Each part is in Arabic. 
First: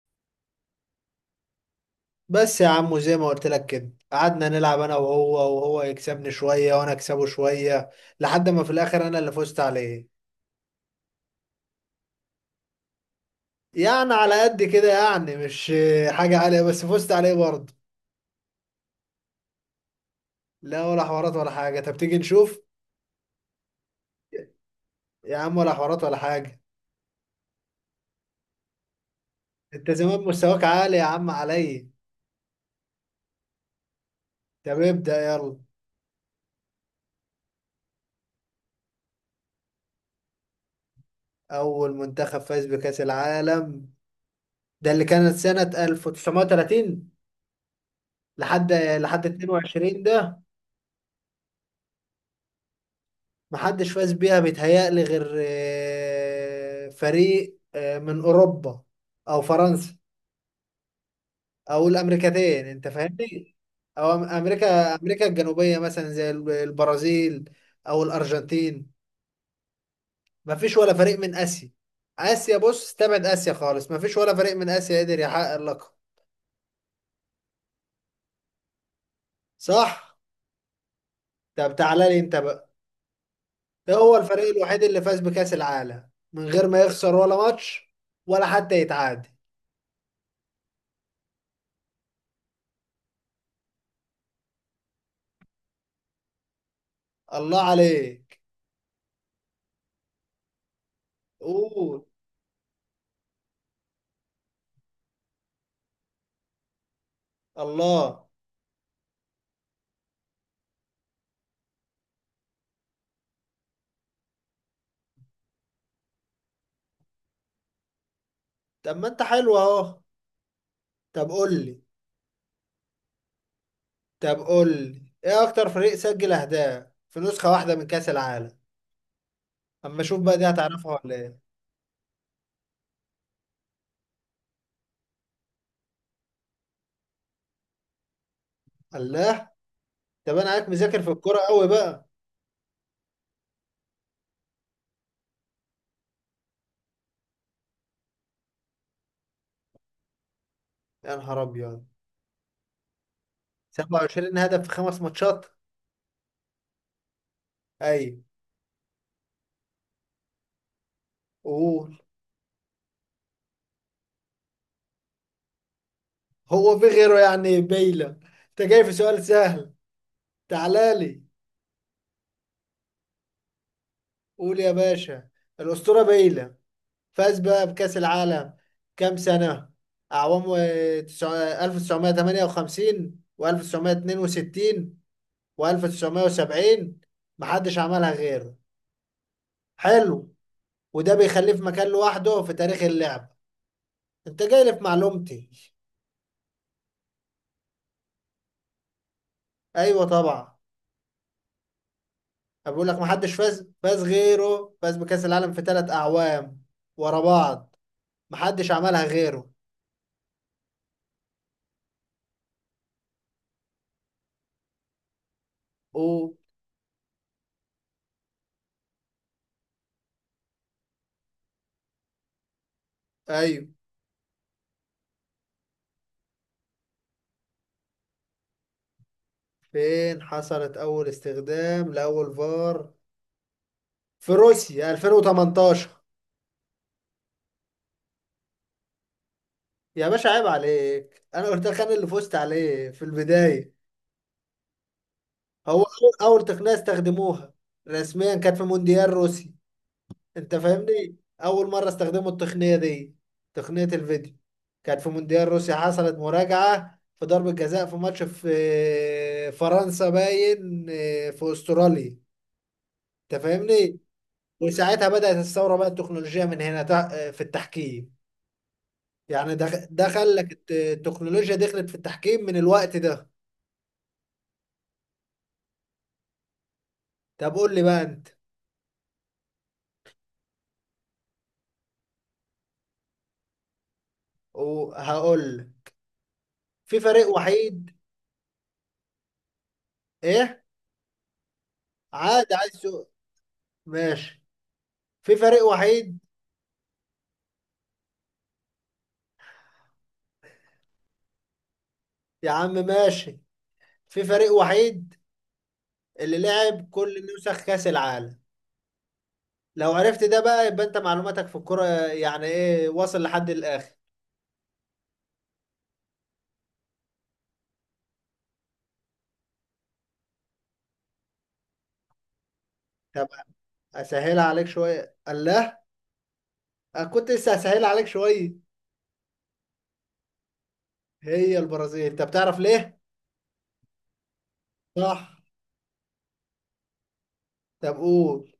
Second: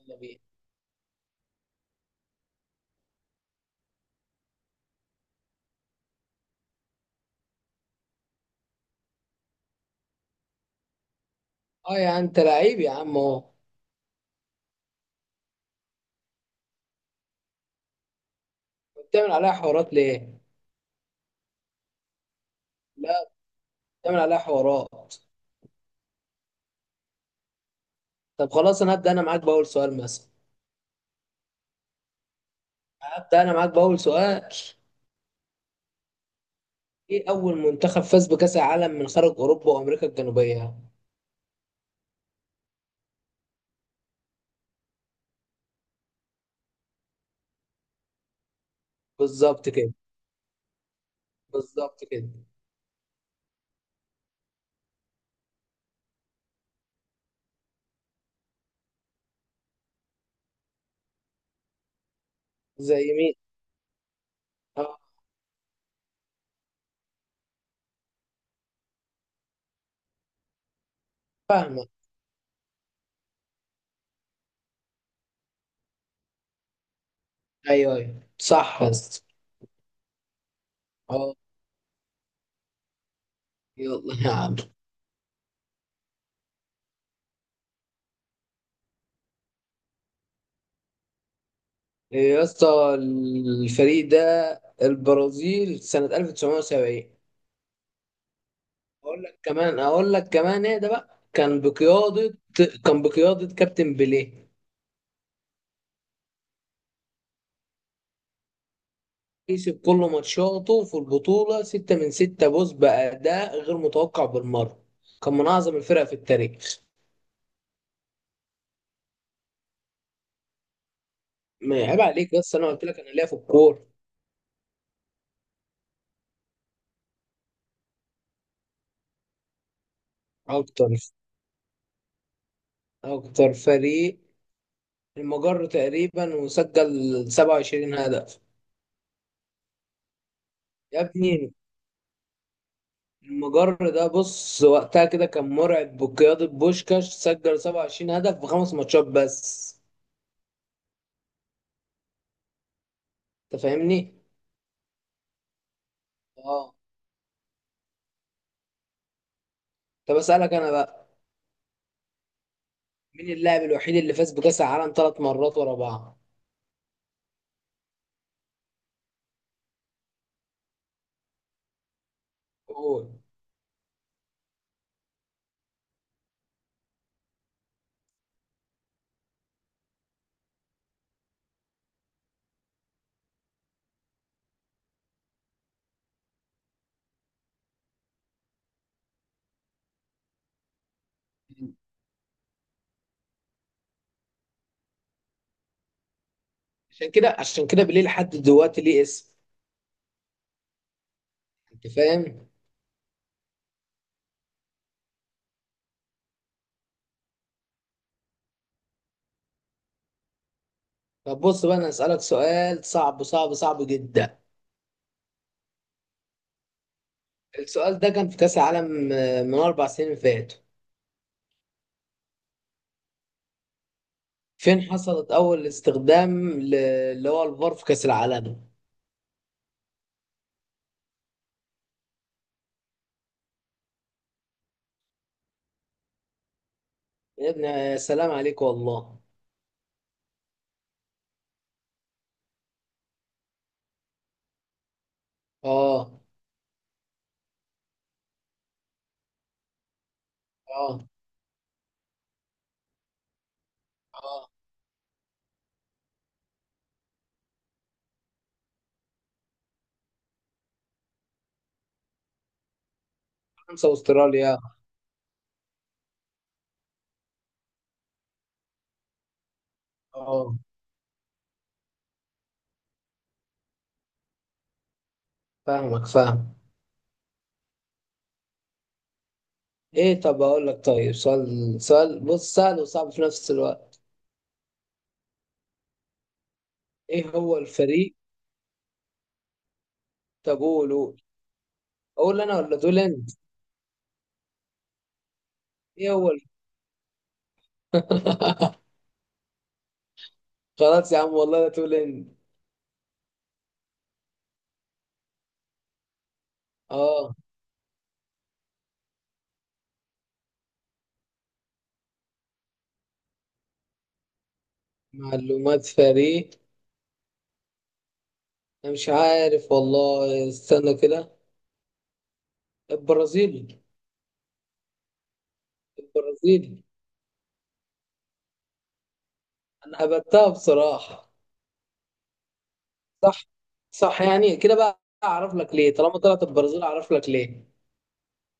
يلا بينا. بس يا عم، وزي ما قلت لك كده، قعدنا نلعب انا وهو، وهو يكسبني شوية وانا اكسبه شوية، لحد ما في الاخر انا اللي فزت عليه. اه، يا انت لعيب يا عم اهو. يعني على قد كده يعني، مش حاجة عالية، بس فزت عليه برضه. بتعمل عليها حوارات ليه؟ لا، ولا حوارات ولا حاجة. طب تيجي نشوف. لا، بتعمل عليها حوارات. يا عم، ولا حوارات ولا حاجة. طب خلاص، انا انت زمان مستواك عالي يا عم عليا. هبدا انا معاك باول سؤال. طب ابدأ يلا. ايه اول منتخب فاز بكاس العالم من خارج اوروبا وامريكا الجنوبيه؟ اول منتخب فاز بكأس العالم ده اللي كانت سنة 1930 لحد بالظبط كده، 22 ده. بالظبط كده. محدش فاز بيها بيتهيألي غير فريق من أوروبا أو فرنسا أو الأمريكتين، أنت زي مين؟ فاهمني؟ أو أم- أمريكا اه. أمريكا الجنوبية مثلا، زي البرازيل أو الأرجنتين. مفيش ولا فريق من آسيا. فاهمك. آسيا بص، استبعد آسيا خالص، مفيش ولا فريق من آسيا قدر يحقق اللقب. ايوه ايوه، صح يا اسطى. صح؟ اه. طب تعالى لي أنت بقى. ده يلا هو يا الفريق عم. الوحيد اللي فاز بكأس العالم من غير ما يخسر ولا ماتش ولا حتى يتعادل. يا اسطى، الفريق ده البرازيل سنه 1970. الله عليك. اقول لك كمان ايه ده بقى، قول. كان بقيادة كابتن بيليه. الله. كسب كل ماتشاته في البطولة، ستة من ستة، بوز بأداء غير متوقع بالمرة. كان من أعظم الفرق في التاريخ. طب ما انت حلو اهو. طب قول ما لي. عيب عليك، بس أنا قلت لك أنا ليا في الكورة. طب قول لي، ايه اكتر فريق سجل اهداف في نسخة واحدة من كأس العالم؟ اما اشوف بقى دي أكتر هتعرفها ولا ايه. أكتر فريق المجر تقريبا، وسجل 27 هدف. الله. طب انا عارف يا مذاكر في الكورة ابني، قوي بقى. المجر ده بص وقتها كده كان مرعب، بقيادة بوشكاش سجل 27 هدف في خمس ماتشات بس. يا نهار ابيض، انت فاهمني. 27 هدف في خمس ماتشات. اه. ايوه. طب اسالك انا بقى، قول. مين اللاعب الوحيد اللي فاز بكاس العالم ثلاث مرات ورا بعض. هو في غيره يعني، بيلا؟ انت جاي في سؤال سهل. تعالى لي. قول. قول يا باشا. الأسطورة بيلا فاز بقى بكأس العالم كام سنة أعوام 1958 و1962 و1970. محدش عملها غيره. حلو. وده بيخليه في مكان لوحده في تاريخ اللعبة. انت جاي لي في معلومتي. عشان كده بليه لحد دلوقتي ليه اسم. ايوه طبعا. انت فاهم. أنا بقول لك، محدش فاز غيره فاز بكأس العالم في 3 أعوام ورا بعض. محدش عملها غيره. طب بص بقى، انا اسالك سؤال صعب صعب صعب جدا. او. السؤال ده كان في كاس العالم من اربع سنين فاتوا. ايوه. فين حصلت اول استخدام اللي هو الفار في كاس العالم. فين حصلت اول استخدام لاول فار؟ في روسيا 2018. يا ابني يا سلام عليك والله. يا باشا عيب عليك، انا قلت لك انا اللي فزت عليه في البدايه. هو اه. اول تقنيه استخدموها رسميا كانت في مونديال روسي. انت اه. فاهمني؟ اول مره استخدموا التقنيه دي، تقنيه الفيديو، اه، كانت في مونديال روسيا. حصلت مراجعه في ضربه جزاء في ماتش، في فرنسا باين، في استراليا. انت فرنسا فاهمني؟ واستراليا. وساعتها بدات الثوره بقى، التكنولوجيا من هنا في التحكيم. يعني ده خلك اه، التكنولوجيا دخلت في التحكيم من الوقت ده. فاهمك فاهم. طب قول لي بقى انت. ايه، طب اقول لك طيب. سؤال سؤال، بص، سهل وصعب في نفس الوقت. وهقول لك. في فريق ايه هو وحيد. الفريق؟ طب ايه. قول قول. اقول عادي، انا عايز ولا تقول سؤال. انت؟ ماشي. في فريق ايه وحيد. هو خلاص يا عم والله، لا تقول انت. يا عم ماشي. في فريق وحيد اللي لعب كل اه. نسخ كأس العالم. لو عرفت ده بقى، يبقى انت معلوماتك في الكرة يعني ايه، واصل لحد الاخر. معلومات فريق. انا مش عارف والله، استنى كده. طب البرازيل. اسهلها عليك شوية. الله. البرازيل. أنا كنت لسه هسهلها عليك شوية. انا هبتها بصراحة. هي البرازيل، انت بتعرف ليه؟ صح. صح، يعني كده بقى صح. اعرف لك ليه؟ طالما طلعت البرازيل اعرف لك ليه. طب قول.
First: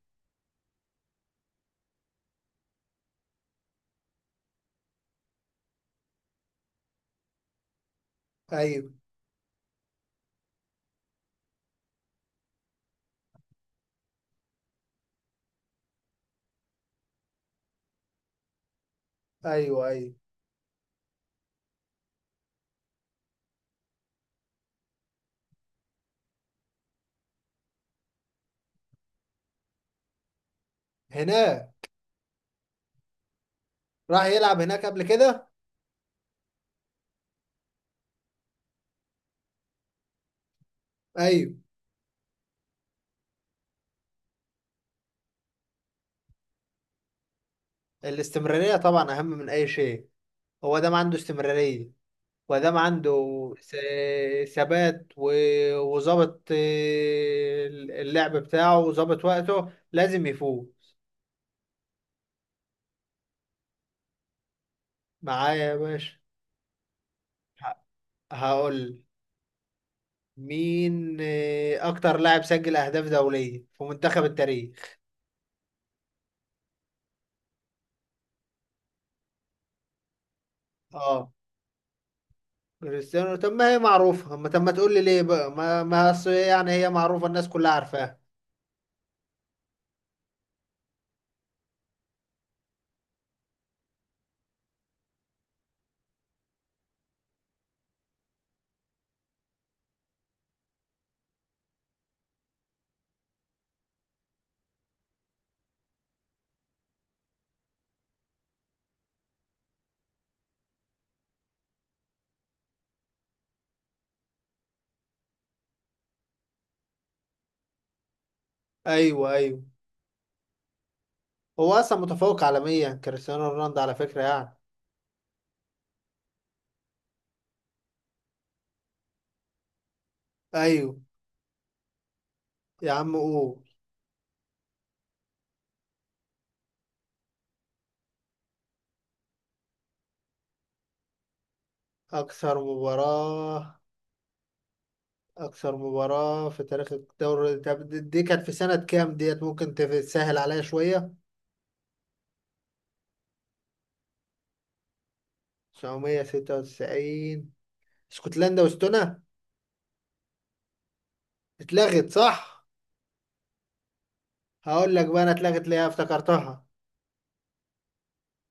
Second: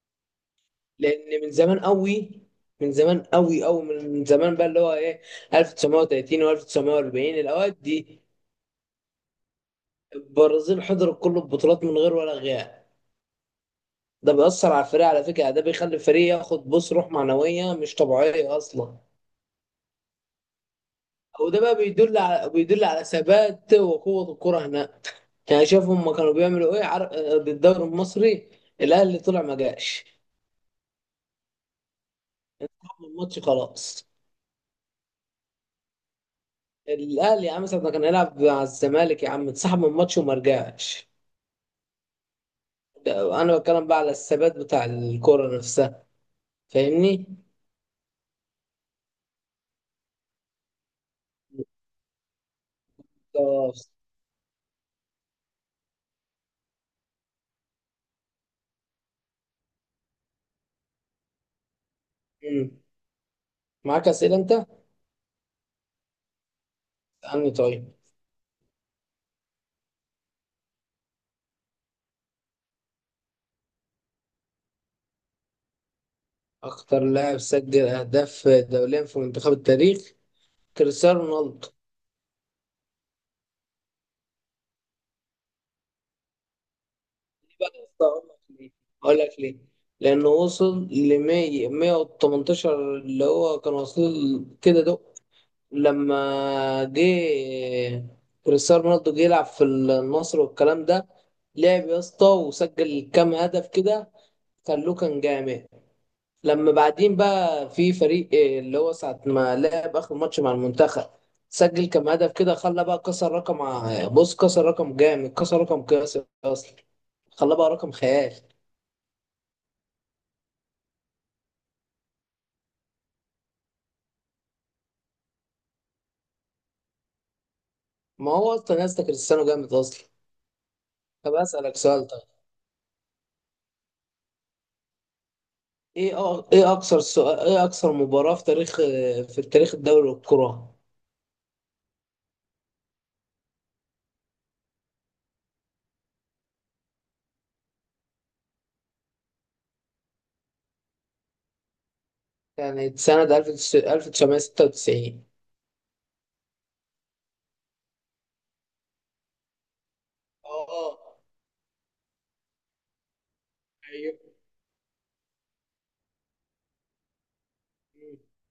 لان من زمان قوي، من زمان قوي قوي، من زمان بقى اللي هو ايه، 1930 و1940، الاوقات دي ايوه، البرازيل حضرت كل البطولات من غير ولا غياب. ده بيأثر على الفريق، على فكرة، ده بيخلي الفريق ياخد، بص، روح معنوية مش طبيعية أصلا. ايوه، ايوه. وده بقى بيدل على ثبات وقوة الكرة هناك. يعني شايف هما كانوا بيعملوا ايه بالدوري المصري. الأهلي طلع ما جاش هناك. من الماتش خلاص. راح يلعب هناك قبل كده. الأهلي يا عم ساعة ما كان هيلعب مع الزمالك، يا عم اتسحب من الماتش وما رجعش. ايوه. انا بتكلم بقى على الثبات بتاع الكرة نفسها. فاهمني. الاستمرارية طبعا اهم من اي شيء. هو ده ما عنده استمرارية، وده ما عنده. بالظبط. ثبات و وظبط اللعب بتاعه، وظبط وقته، لازم يفوز. مم. معاك اسئله انت معايا يا باشا. عني؟ ه- طيب. هقول مين اكتر لاعب سجل اهداف دولية في منتخب التاريخ؟ اكتر لاعب سجل اهداف دوليا في منتخب التاريخ، كريستيانو اه. رونالدو. كريستيانو. طب ما هي معروفة، ما طب ما تقول لي ليه بقى، ما أصل يعني هي معروفة، الناس ليه كلها بقى يا اسطى؟ عارفاها. لك ليه اقول لك ليه، لانه وصل ل 100 118، اللي هو كان وصل كده ده لما جه. كريستيانو رونالدو جه يلعب في النصر والكلام ده، لعب يا اسطى وسجل كام هدف كده، خلوه كان جامد. لما بعدين بقى في فريق إيه اللي هو ساعة ما لعب آخر ماتش مع المنتخب، سجل كام هدف كده، خلى بقى كسر رقم بص كسر رقم جامد، كسر رقم قياسي أصلا، خلى بقى رقم خيال. ايوه ايوه، هو اصلا متفوق عالميا كريستيانو رونالدو على فكرة يعني. ما هو أصلا يا اسطى كريستيانو جامد أصلا. ايوه. طب أسألك سؤال طيب. يا عم قول. ايه أ- ايه اكثر سؤال ايه اكثر مباراة في تاريخ، في تاريخ الدوري الكرة. اكثر مباراة. اكثر مباراة في تاريخ الدوري، طب دي كانت في سنة كام؟ ديت ممكن تسهل عليا شوية. يعني سنة 1996. 996. اسكتلندا واستونا؟ اه. اتلغت، صح؟ ايوه. هقول لك بقى انا اتلغت ليه، افتكرتها.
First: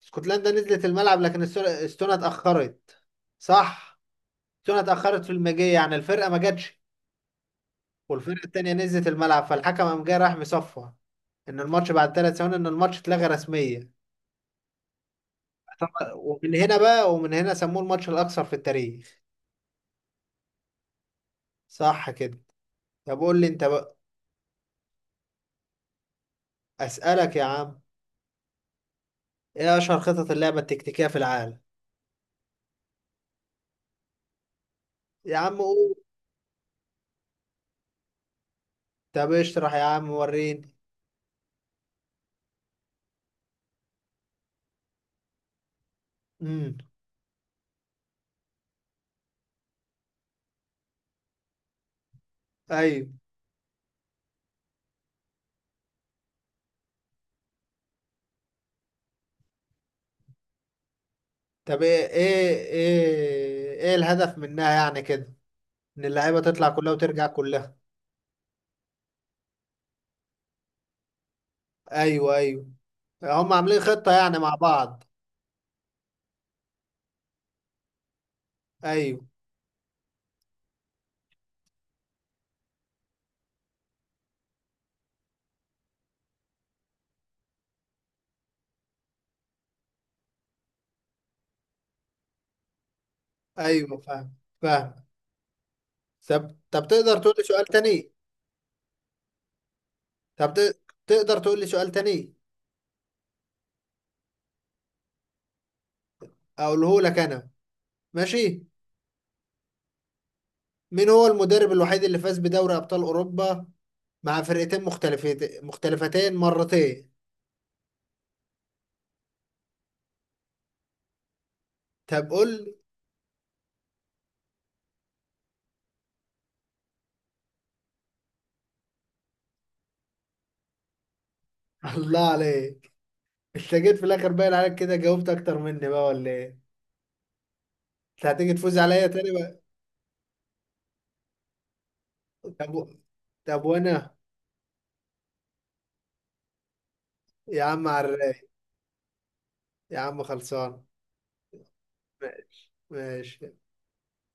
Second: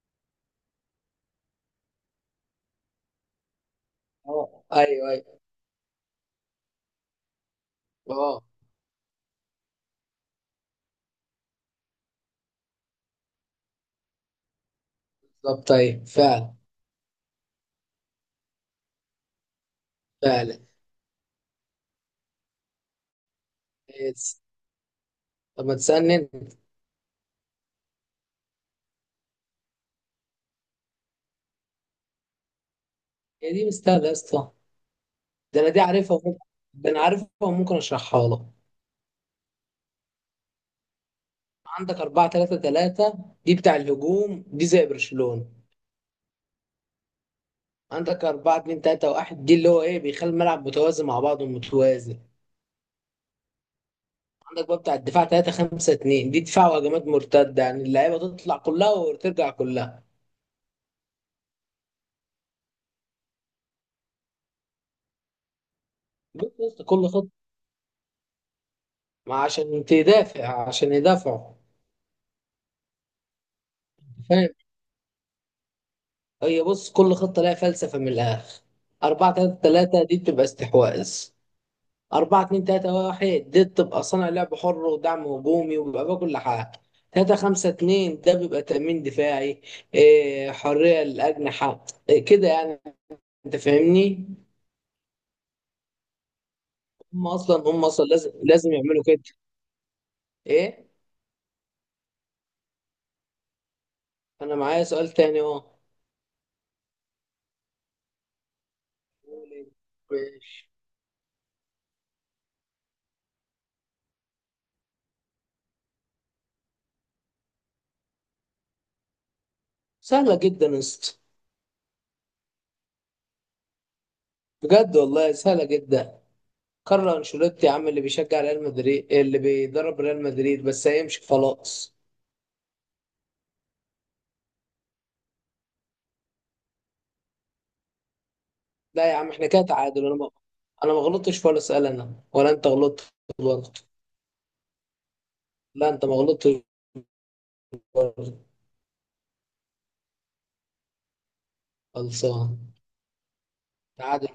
اسكتلندا نزلت الملعب، لكن استونا اتأخرت. صح. اه. استونا ايوه اتأخرت في ايوه. المجيء، يعني الفرقة ما جاتش، اه، والفرقه التانيه نزلت الملعب، فالحكم قام جاي راح مصفى ان الماتش بعد 3 ثواني، ان الماتش اتلغى رسميا. بالظبط، طب- ايوه فعلا. ومن هنا سموه الماتش الاكثر في التاريخ. فعلا. صح كده؟ طب قول لي انت بقى. إيه، طب ما تسألني انت؟ اسالك يا عم؟ ايه اشهر خطط اللعبه التكتيكيه في العالم؟ هي دي مستاهلة يا اسطى. يا عم ده انا دي قول. عارفها وممكن ده انا عارفها وممكن اشرحها لك. طب اشرح يا عم وريني. عندك 4 3 3، دي بتاع الهجوم، دي زي برشلونة. امم. عندك 4 2 3 1، دي اللي هو ايه، بيخلي الملعب متوازي مع بعضه متوازي. ايوه. عندك بقى بتاع الدفاع 3 5 2، دي دفاع وهجمات مرتده، يعني اللعيبه تطلع كلها وترجع كلها. طب ايه الهدف منها يعني كده، ان اللعيبه بص، تطلع بص كلها كل وترجع خطه، كلها؟ ما عشان تدافع، عشان يدافعوا. ايوه ايوه. هم عاملين خطه يعني فاهم. مع بعض. هي، بص، كل خطه لها فلسفه من الاخر. ايوه 4 3 3 دي بتبقى استحواذ. 4 2 3 1 دي بتبقى صانع لعب حر ودعم هجومي، وبيبقى بقى كل حاجه. 3 5 2 ده بيبقى تأمين دفاعي، حرية للأجنحة، كده يعني. أنت ايوه. فاهمني؟ فاهم. فاهم. طب تقدر تقول لي سؤال هم أصلا تاني؟ لازم يعملوا كده. طب ت- إيه؟ تقدر تقول لي سؤال تاني؟ انا معايا سؤال تاني اهو. اقوله لك انا. ماشي. ماشي. مين هو المدرب الوحيد اللي فاز بدوري ابطال اوروبا مع فرقتين مختلفتين مرتين؟ سهله جدا يا اسطى. طب قول لي. بجد والله سهله جدا. كارلو انشيلوتي يا عم، اللي بيشجع ريال مدريد، اللي بيدرب ريال مدريد بس هيمشي خلاص. الله عليك. انت جيت في الاخر باين عليك كده، جاوبت اكتر مني بقى ولا ايه؟ انت هتيجي تفوز عليا لا يا عم، تاني احنا بقى؟ كده تعادل. انا ما غلطتش في ولا سؤال، انا ولا انت طب و- غلطت طب برضه. وانا. لا، انت ما غلطتش يا عم برضه. عراف. يا عم خلصان. خلصان. ماشي. تعادل.